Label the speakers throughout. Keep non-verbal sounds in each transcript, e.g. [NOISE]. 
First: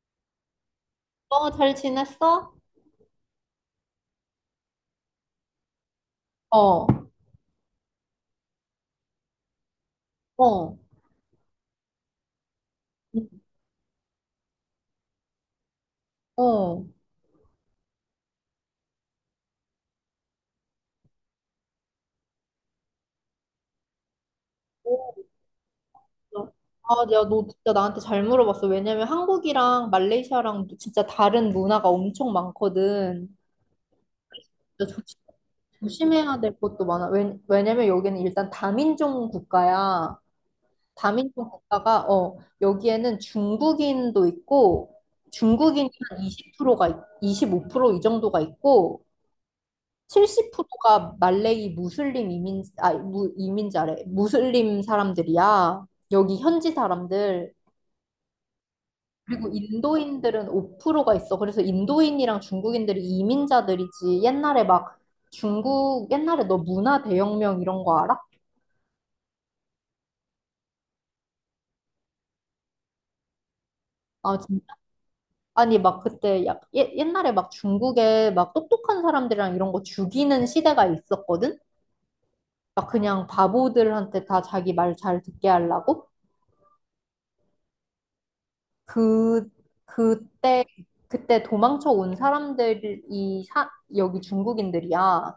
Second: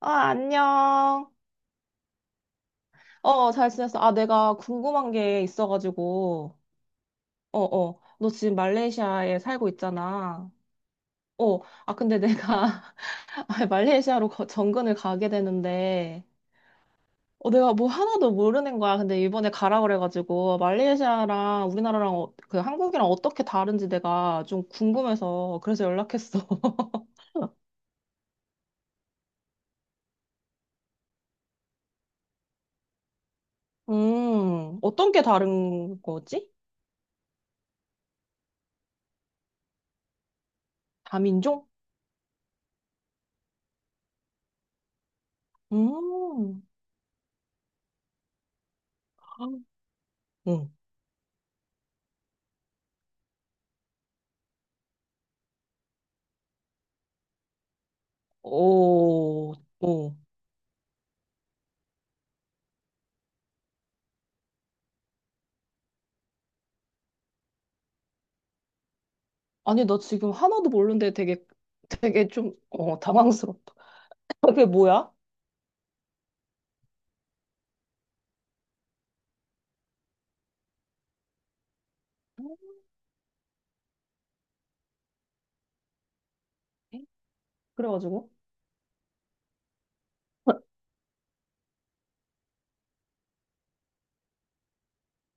Speaker 1: 아, 안녕.
Speaker 2: 어, 잘 지냈어?
Speaker 1: 어, 어, 잘 지냈어. 아, 내가 궁금한 게 있어가지고.
Speaker 2: 어,
Speaker 1: 어, 어. 너 지금 말레이시아에 살고 있잖아.
Speaker 2: 어.
Speaker 1: 어, 아, 근데 내가 [LAUGHS] 아, 말레이시아로 정근을 가게 되는데,
Speaker 2: 어,
Speaker 1: 어, 내가 뭐 하나도 모르는 거야. 근데 이번에 가라 그래가지고, 말레이시아랑 우리나라랑 어, 그 한국이랑 어떻게 다른지 내가 좀 궁금해서 그래서 연락했어.
Speaker 2: 아,
Speaker 1: [LAUGHS]
Speaker 2: 야, 너 진짜 나한테 잘 물어봤어. 왜냐면 한국이랑 말레이시아랑 진짜 다른 문화가 엄청 많거든. 진짜
Speaker 1: 어떤
Speaker 2: 조심,
Speaker 1: 게 다른
Speaker 2: 조심해야
Speaker 1: 거지?
Speaker 2: 될 것도 많아. 왜냐면 여기는 일단 다민족 국가야. 다민족
Speaker 1: 다민족?
Speaker 2: 국가가, 여기에는 중국인도 있고, 중국인이 한
Speaker 1: 음.
Speaker 2: 프로가 25%이 정도가 있고,
Speaker 1: 응.
Speaker 2: 70%가 말레이 무슬림 이민자래. 무슬림 사람들이야. 여기 현지 사람들. 그리고
Speaker 1: 오, 오.
Speaker 2: 인도인들은 5%가 있어. 그래서 인도인이랑 중국인들이 이민자들이지. 옛날에 너 문화 대혁명 이런 거 알아?
Speaker 1: 아니, 나 지금 하나도 모르는데 되게 좀, 어, 당황스럽다.
Speaker 2: 아,
Speaker 1: [LAUGHS] 그게
Speaker 2: 진짜?
Speaker 1: 뭐야?
Speaker 2: 아니, 막 그때 옛날에 막 중국에 막 똑똑한 사람들이랑 이런 거 죽이는 시대가 있었거든? 막 그냥 바보들한테 다 자기 말 잘 듣게 하려고?
Speaker 1: 네. 그래가지고.
Speaker 2: 그, 그때, 그때 도망쳐 온 사람들이 여기 중국인들이야.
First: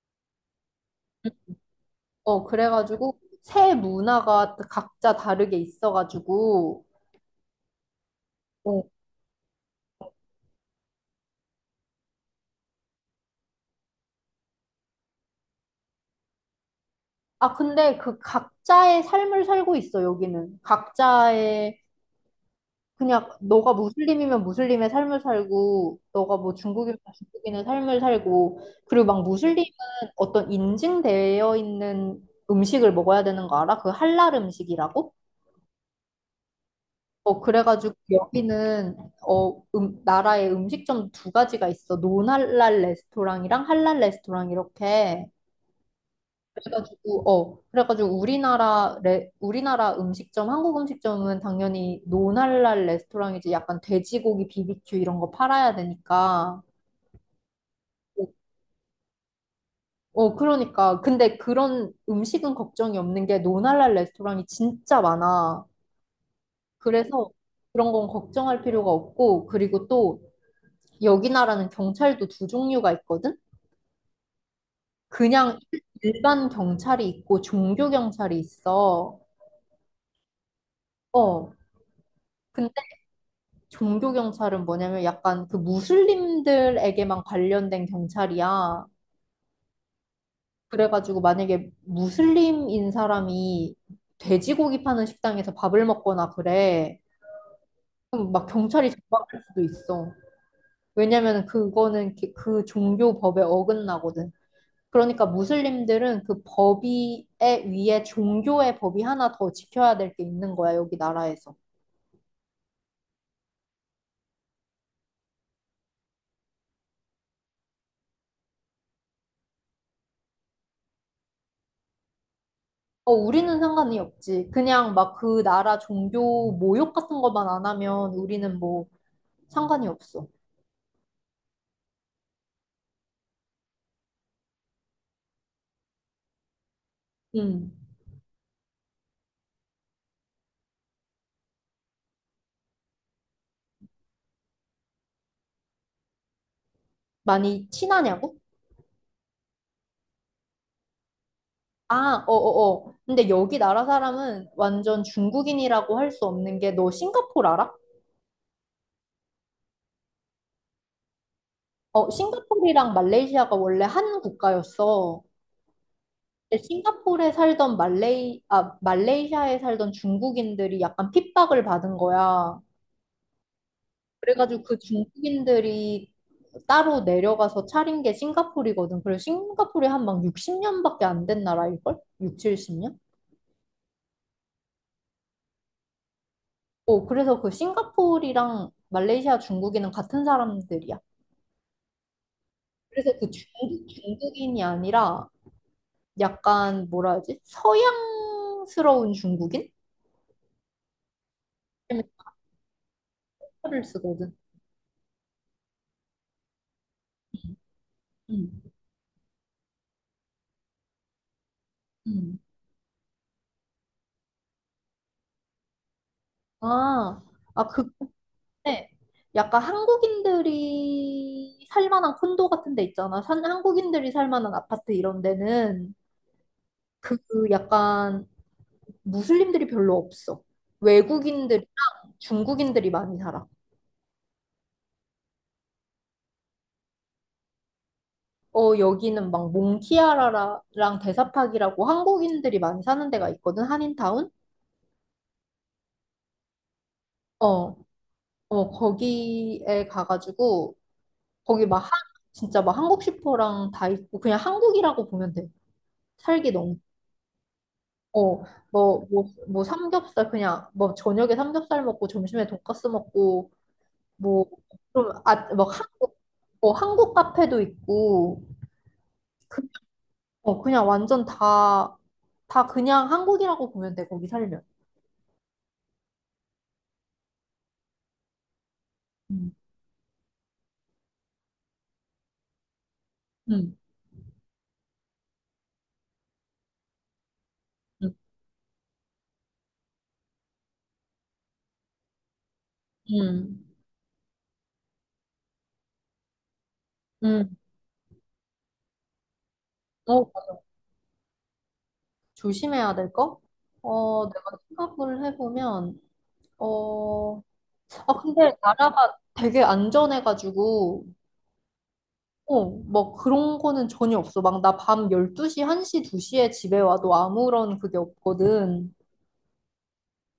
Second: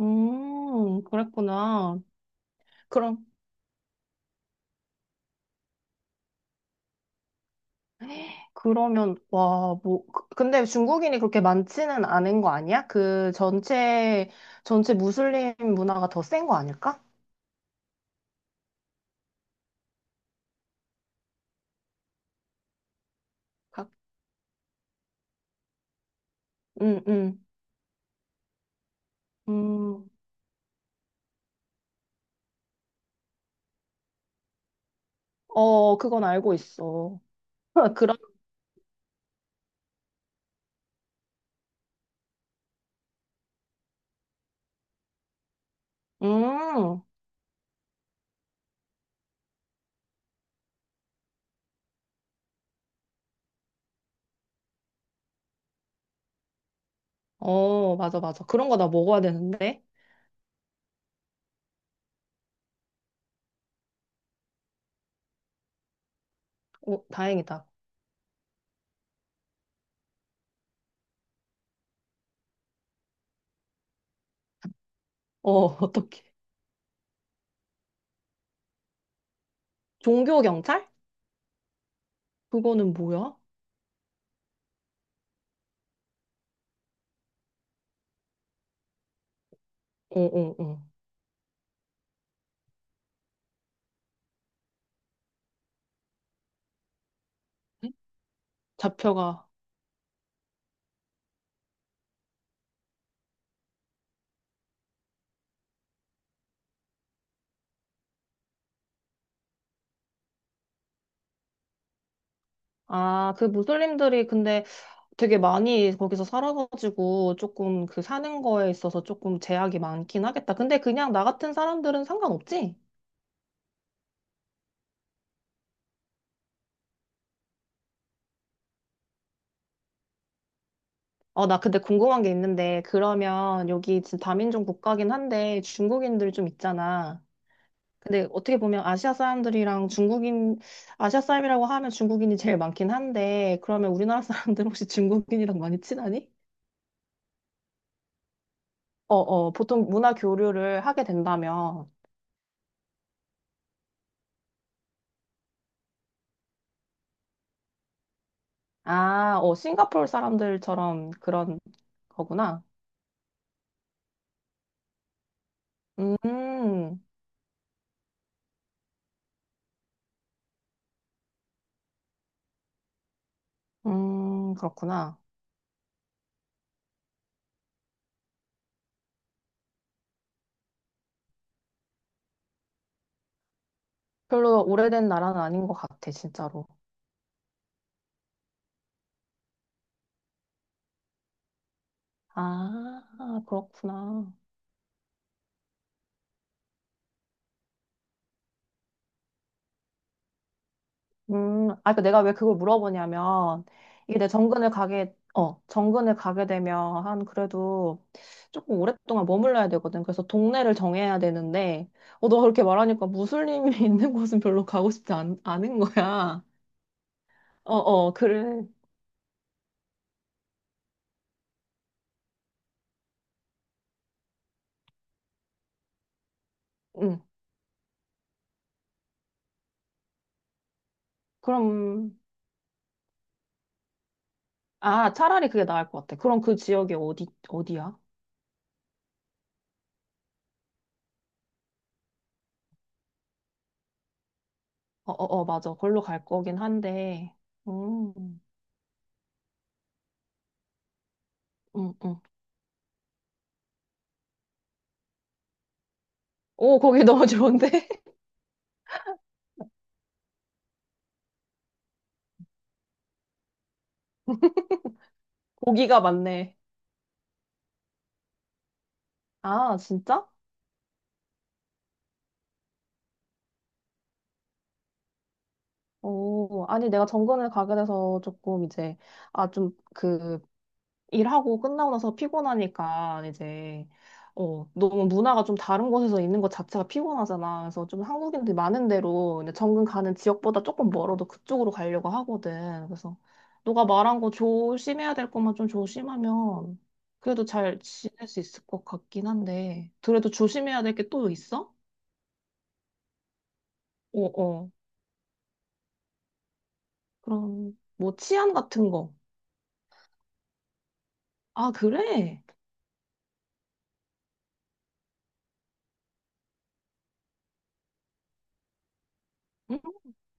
Speaker 1: 그랬구나.
Speaker 2: 어, 그래가지고,
Speaker 1: 그럼,
Speaker 2: 새 문화가 각자 다르게 있어가지고, 어.
Speaker 1: 그러면, 와, 뭐, 근데 중국인이 그렇게 많지는 않은 거 아니야? 그 전체, 전체 무슬림 문화가 더 센 거 아닐까?
Speaker 2: 아, 근데 그 각자의 삶을 살고 있어, 여기는. 각자의, 그냥, 너가
Speaker 1: 각,
Speaker 2: 무슬림이면 무슬림의 삶을 살고, 너가 뭐 중국이면
Speaker 1: 음, 음,
Speaker 2: 중국인의 삶을 살고, 그리고 막 무슬림은
Speaker 1: 음,
Speaker 2: 어떤 인증되어 있는 음식을 먹어야 되는 거 알아? 그 할랄 음식이라고?
Speaker 1: 어, 그건 알고 있어.
Speaker 2: 어, 그래가지고
Speaker 1: [LAUGHS] 그런,
Speaker 2: 여기는 어, 나라의 음식점 두 가지가 있어. 논할랄 레스토랑이랑 할랄 레스토랑 이렇게.
Speaker 1: 음,
Speaker 2: 그래가지고 우리나라 음식점, 한국 음식점은 당연히 논할랄 레스토랑이지. 약간 돼지고기 비비큐 이런 거 팔아야 되니까.
Speaker 1: 어, 맞아,
Speaker 2: 어,
Speaker 1: 맞아. 그런 거 나 먹어야 되는데.
Speaker 2: 어, 그러니까. 근데 그런 음식은 걱정이 없는 게 논할랄 레스토랑이 진짜 많아.
Speaker 1: 어,
Speaker 2: 그래서
Speaker 1: 다행이다.
Speaker 2: 그런 건 걱정할 필요가 없고, 그리고 또 여기 나라는 경찰도 두 종류가 있거든?
Speaker 1: 어,
Speaker 2: 그냥
Speaker 1: [LAUGHS] 어떡해.
Speaker 2: 일반 경찰이 있고 종교 경찰이 있어.
Speaker 1: 종교 경찰?
Speaker 2: 어. 근데
Speaker 1: 그거는 뭐야? 어,
Speaker 2: 종교 경찰은 뭐냐면 약간 그 무슬림들에게만 관련된 경찰이야.
Speaker 1: 어, 어.
Speaker 2: 그래가지고 만약에 무슬림인 사람이 돼지고기 파는 식당에서 밥을 먹거나 그래.
Speaker 1: 에?
Speaker 2: 그럼 막 경찰이 잡아갈
Speaker 1: 잡혀가.
Speaker 2: 수도 있어. 왜냐면 그거는 그 종교 법에 어긋나거든. 그러니까 무슬림들은 그 법이 위에 종교의 법이 하나 더 지켜야 될 게 있는 거야, 여기 나라에서.
Speaker 1: 아, 그 무슬림들이 근데 되게 많이 거기서 살아가지고 조금 그 사는 거에 있어서 조금 제약이 많긴 하겠다. 근데 그냥 나 같은 사람들은 상관없지?
Speaker 2: 어, 우리는 상관이 없지. 그냥 막 그 나라 종교 모욕 같은 것만 안 하면 우리는 뭐 상관이 없어.
Speaker 1: 어, 나 근데 궁금한 게 있는데, 그러면 여기 지금 다민족 국가긴 한데 중국인들 좀 있잖아.
Speaker 2: 음.
Speaker 1: 근데 어떻게 보면 아시아 사람들이랑 중국인, 아시아 사람이라고 하면 중국인이 제일 많긴 한데, 그러면 우리나라 [LAUGHS] 사람들 혹시 중국인이랑 많이 친하니?
Speaker 2: 많이 친하냐고?
Speaker 1: 어, 어, 보통 문화 교류를 하게 된다면,
Speaker 2: 아, 어어어. 근데 여기 나라 사람은 완전 중국인이라고 할 수 없는 게 너 싱가포르 알아?
Speaker 1: 아, 어, 싱가포르 사람들처럼 그런
Speaker 2: 어,
Speaker 1: 거구나.
Speaker 2: 싱가포르랑 말레이시아가 원래 한 국가였어. 근데
Speaker 1: 음,
Speaker 2: 싱가포르에 살던 말레이시아에 살던 중국인들이 약간 핍박을 받은 거야. 그래가지고 그
Speaker 1: 그렇구나.
Speaker 2: 중국인들이 따로 내려가서 차린 게 싱가포르거든. 그래서 싱가포르에 한 막 60년밖에 안 된 나라일걸? 6, 70년?
Speaker 1: 별로 오래된 나라는 아닌 것 같아, 진짜로.
Speaker 2: 어, 그래서 그 싱가포르랑 말레이시아 중국인은 같은 사람들이야.
Speaker 1: 아,
Speaker 2: 그래서
Speaker 1: 그렇구나.
Speaker 2: 중국인이 아니라 약간 뭐라 하지? 서양스러운 중국인?
Speaker 1: 아, 그러니까 내가 왜 그걸 물어보냐면,
Speaker 2: 때문에 를
Speaker 1: 이게 내
Speaker 2: 쓰거든.
Speaker 1: 정근을 가게, 어, 정근을 가게 되면 한 그래도
Speaker 2: 음.
Speaker 1: 조금 오랫동안 머물러야 되거든. 그래서 동네를 정해야 되는데, 어,
Speaker 2: 음.
Speaker 1: 너 그렇게 말하니까 무슬림이 [LAUGHS] 있는 곳은 별로 가고 않은 거야.
Speaker 2: 아,
Speaker 1: 어,
Speaker 2: 그,
Speaker 1: 어, 그래.
Speaker 2: 네, 약간 한국인들이 살만한 콘도 같은 데 있잖아. 한국인들이 살만한 아파트 이런 데는 그
Speaker 1: 응.
Speaker 2: 약간 무슬림들이 별로 없어. 외국인들이,
Speaker 1: 그럼,
Speaker 2: 중국인들이 많이 살아.
Speaker 1: 아, 차라리 그게 나을 것 같아. 그럼 그 지역이 어디, 어디야?
Speaker 2: 어, 여기는 막 몽키아라랑 대사팍이라고 한국인들이 많이 사는 데가 있거든, 한인타운?
Speaker 1: 어, 어, 어, 맞아. 걸로 갈 거긴 한데,
Speaker 2: 어,
Speaker 1: 음,
Speaker 2: 어, 거기에 가가지고, 거기 막
Speaker 1: 음, 음.
Speaker 2: 진짜 막 한국 슈퍼랑 다 있고, 그냥 한국이라고 보면 돼. 살기 너무.
Speaker 1: 오, 거기 너무 좋은데? [LAUGHS]
Speaker 2: 어, 뭐 삼겹살 그냥 뭐 저녁에 삼겹살 먹고 점심에 돈까스 먹고 뭐 좀 뭐
Speaker 1: 고기가 많네.
Speaker 2: 한국 카페도 있고 그,
Speaker 1: 아, 진짜?
Speaker 2: 그냥 완전 다 그냥 한국이라고 보면 돼 거기 살면.
Speaker 1: 오, 아니, 내가 정근을 가게 돼서 조금 이제, 아,
Speaker 2: 음,
Speaker 1: 좀, 그, 일하고 끝나고 나서 피곤하니까,
Speaker 2: 음,
Speaker 1: 이제, 어, 너무 문화가 좀 다른 곳에서 있는 것 자체가 피곤하잖아. 그래서 좀
Speaker 2: 음,
Speaker 1: 한국인들이 많은 데로, 근데 정근 가는 지역보다 조금 멀어도 그쪽으로 가려고 하거든. 그래서,
Speaker 2: 음,
Speaker 1: 너가 말한 거 조심해야 될 것만 좀 조심하면, 그래도
Speaker 2: 음.
Speaker 1: 잘 지낼 수 있을 것 같긴 한데, 그래도
Speaker 2: 어,
Speaker 1: 조심해야 될 게 또 있어?
Speaker 2: 조심해야 될 거?
Speaker 1: 어,
Speaker 2: 어, 내가
Speaker 1: 어.
Speaker 2: 생각을 해보면 어,
Speaker 1: 그럼,
Speaker 2: 아
Speaker 1: 뭐,
Speaker 2: 근데
Speaker 1: 치안 같은 거.
Speaker 2: 나라가 되게 안전해가지고.
Speaker 1: 아, 그래?
Speaker 2: 어, 뭐 그런 거는 전혀 없어. 막 나 밤 12시, 1시, 2시에 집에 와도 아무런 그게 없거든.
Speaker 1: 응,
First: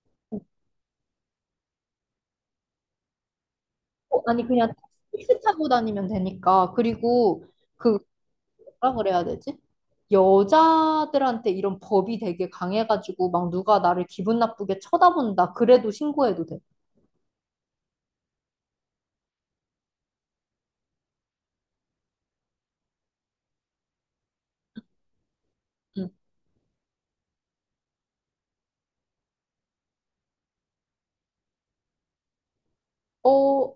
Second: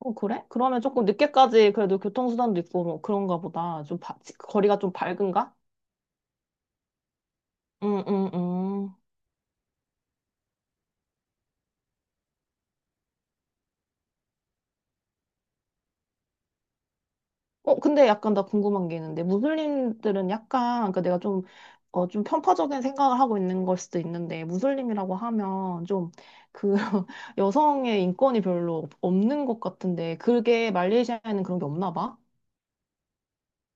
Speaker 1: 어, 그래? 그러면 조금 늦게까지 그래도 교통수단도 있고 뭐 그런가 보다.
Speaker 2: 어, 아니 그냥
Speaker 1: 거리가 좀
Speaker 2: 택시
Speaker 1: 밝은가?
Speaker 2: 타고 다니면 되니까. 그리고 그
Speaker 1: 응, 응,
Speaker 2: 뭐라
Speaker 1: 응.
Speaker 2: 그래야 되지? 여자들한테 이런 법이 되게 강해가지고 막 누가 나를 기분 나쁘게 쳐다본다. 그래도 신고해도 돼.
Speaker 1: 어, 근데 약간 나 궁금한 게 있는데, 무슬림들은 약간, 그러니까 내가 좀, 어, 좀 편파적인 생각을 하고 있는 걸 수도 있는데, 무슬림이라고 하면
Speaker 2: 응.
Speaker 1: 좀, 그, [LAUGHS] 여성의 인권이 별로 없는 것 같은데, 그게 말레이시아에는 그런 게 없나 봐?
Speaker 2: 어,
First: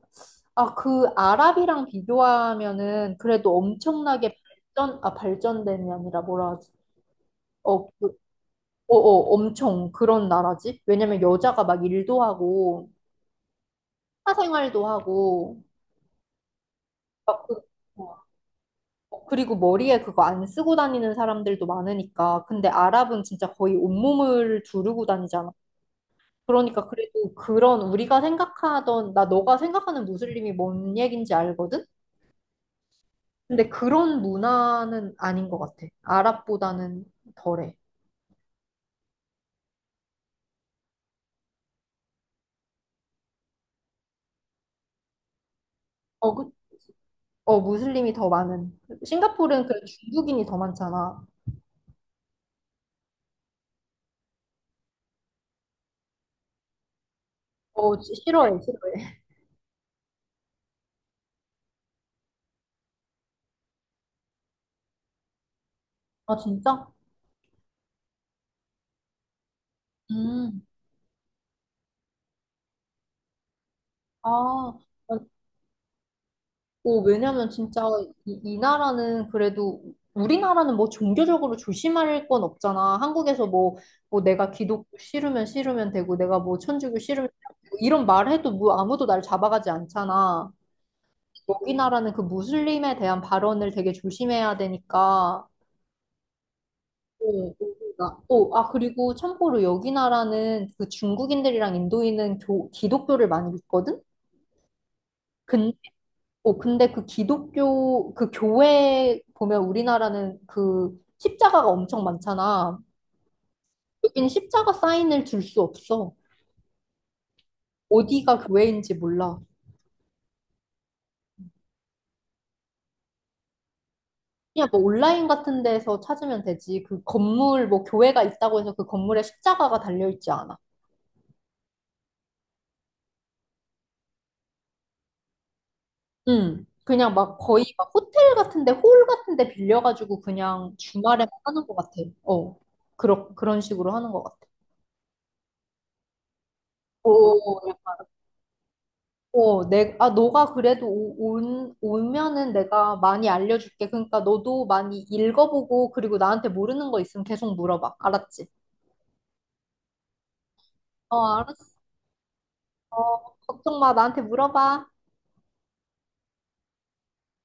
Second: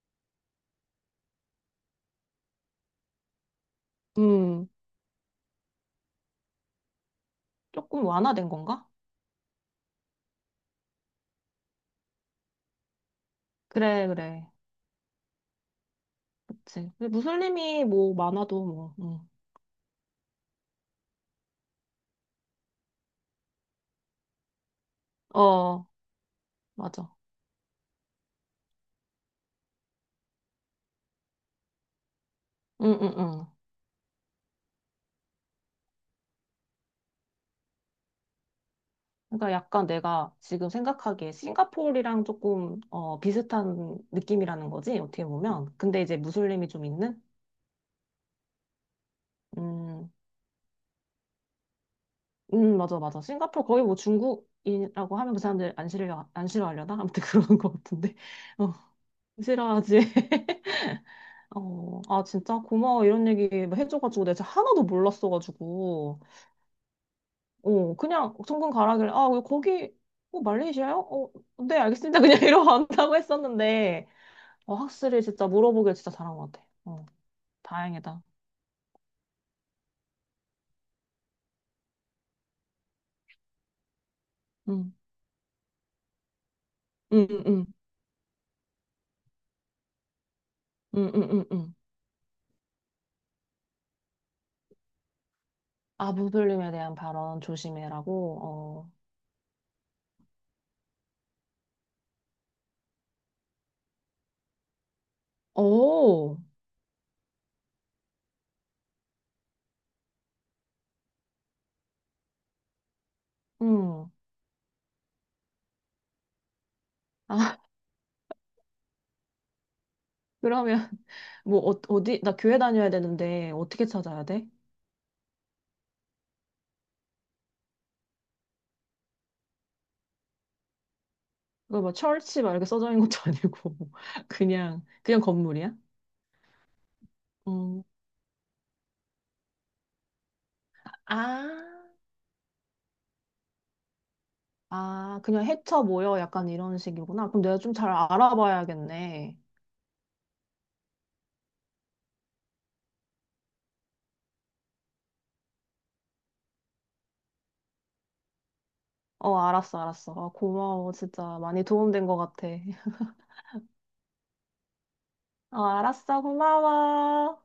Speaker 2: 아, 그 아랍이랑 비교하면은 그래도 엄청나게
Speaker 1: 음,
Speaker 2: 발전됨이 아니라 뭐라 하지? 어,
Speaker 1: 조금
Speaker 2: 그
Speaker 1: 완화된 건가?
Speaker 2: 엄청 그런 나라지. 왜냐면 여자가 막 일도 하고,
Speaker 1: 그래, 그래.
Speaker 2: 사생활도 하고,
Speaker 1: 그치. 근데
Speaker 2: 막
Speaker 1: 무슬림이 뭐 많아도 뭐,
Speaker 2: 그리고 머리에 그거 안 쓰고 다니는 사람들도 많으니까. 근데 아랍은 진짜 거의 온몸을 두르고 다니잖아.
Speaker 1: 어,
Speaker 2: 그러니까
Speaker 1: 맞아.
Speaker 2: 그래도 그런 우리가 생각하던, 나 너가 생각하는 무슬림이 뭔 얘긴지 알거든?
Speaker 1: 응응응.
Speaker 2: 근데 그런 문화는 아닌 것 같아. 아랍보다는 덜해.
Speaker 1: 그러니까 약간 내가 지금 생각하기에 싱가포르랑 조금 어, 비슷한 느낌이라는 거지 어떻게 보면. 근데 이제
Speaker 2: 어, 그,
Speaker 1: 무슬림이 좀 있는.
Speaker 2: 무슬림이 더 많은. 싱가포르는 그
Speaker 1: 음,
Speaker 2: 중국인이 더 많잖아.
Speaker 1: 맞아 맞아. 싱가포르 거의 뭐 중국이라고 하면 그 사람들 안 싫어하려나? 아무튼 [LAUGHS] 그런 거
Speaker 2: 어,
Speaker 1: 같은데.
Speaker 2: 싫어해,
Speaker 1: 어,
Speaker 2: 싫어해.
Speaker 1: 싫어하지. [LAUGHS] 어, 아, 진짜 고마워. 이런 얘기 뭐 해줘가지고 내가 진짜 하나도 몰랐어가지고.
Speaker 2: 아, 진짜?
Speaker 1: 어, 그냥 정근 가라길래, 아, 왜 거기, 어,
Speaker 2: 음.
Speaker 1: 말레이시아요? 어, 네, 알겠습니다. 그냥 [LAUGHS] 이러고 안다고 했었는데.
Speaker 2: 아,
Speaker 1: 어,
Speaker 2: 어,
Speaker 1: 확실히 진짜 물어보길 진짜 잘한 것 같아. 어,
Speaker 2: 왜냐면 진짜
Speaker 1: 다행이다.
Speaker 2: 이 나라는 그래도 우리나라는 뭐 종교적으로 조심할 건 없잖아. 한국에서 뭐 내가 기독교
Speaker 1: 응,
Speaker 2: 싫으면 되고 내가 뭐 천주교 싫으면
Speaker 1: 응, 응, 응,
Speaker 2: 되고 이런 말 해도 뭐 아무도 날 잡아가지 않잖아.
Speaker 1: 응, 응, 응. 응.
Speaker 2: 여기 나라는 그 무슬림에 대한 발언을 되게 조심해야 되니까.
Speaker 1: 아부불림에 대한 발언
Speaker 2: 오 나- 오, 아,
Speaker 1: 조심해라고.
Speaker 2: 그리고 참고로 여기 나라는 그 중국인들이랑 인도인은 기독교를 많이 믿거든?
Speaker 1: 어, 오,
Speaker 2: 어, 근데 그 교회 보면 우리나라는 그 십자가가 엄청 많잖아.
Speaker 1: 응.
Speaker 2: 여기는 십자가 사인을 줄 수 없어.
Speaker 1: 아, [LAUGHS]
Speaker 2: 어디가 교회인지 몰라.
Speaker 1: 그러면 뭐 어, 어디 나 교회 다녀야 되는데 어떻게 찾아야 돼?
Speaker 2: 그냥 뭐 온라인 같은 데서 찾으면 되지. 그 건물, 뭐 교회가 있다고 해서 그 건물에 십자가가 달려있지 않아.
Speaker 1: 그거 뭐 철치 막 이렇게 써져 있는 것도 아니고 [LAUGHS] 그냥 그냥 건물이야?
Speaker 2: 응. 그냥 막 거의
Speaker 1: 음.
Speaker 2: 막 호텔 같은 데, 홀 같은 데 빌려가지고 그냥 주말에만
Speaker 1: 아,
Speaker 2: 하는 것 같아. 어. 그런 식으로 하는 것 같아.
Speaker 1: 아, 그냥 해쳐 모여 약간 이런 식이구나. 그럼 내가 좀
Speaker 2: 오,
Speaker 1: 잘 알아봐야겠네.
Speaker 2: 어, 너가 그래도 오면은 내가 많이 알려줄게. 그러니까 너도 많이 읽어보고, 그리고 나한테 모르는 거 있으면 계속 물어봐. 알았지?
Speaker 1: 어, 알았어, 알았어. 아, 고마워.
Speaker 2: 어,
Speaker 1: 진짜 많이
Speaker 2: 알았어.
Speaker 1: 도움된 것 같아. [LAUGHS]
Speaker 2: 어, 걱정 마. 나한테 물어봐.
Speaker 1: 어, 알았어. 고마워.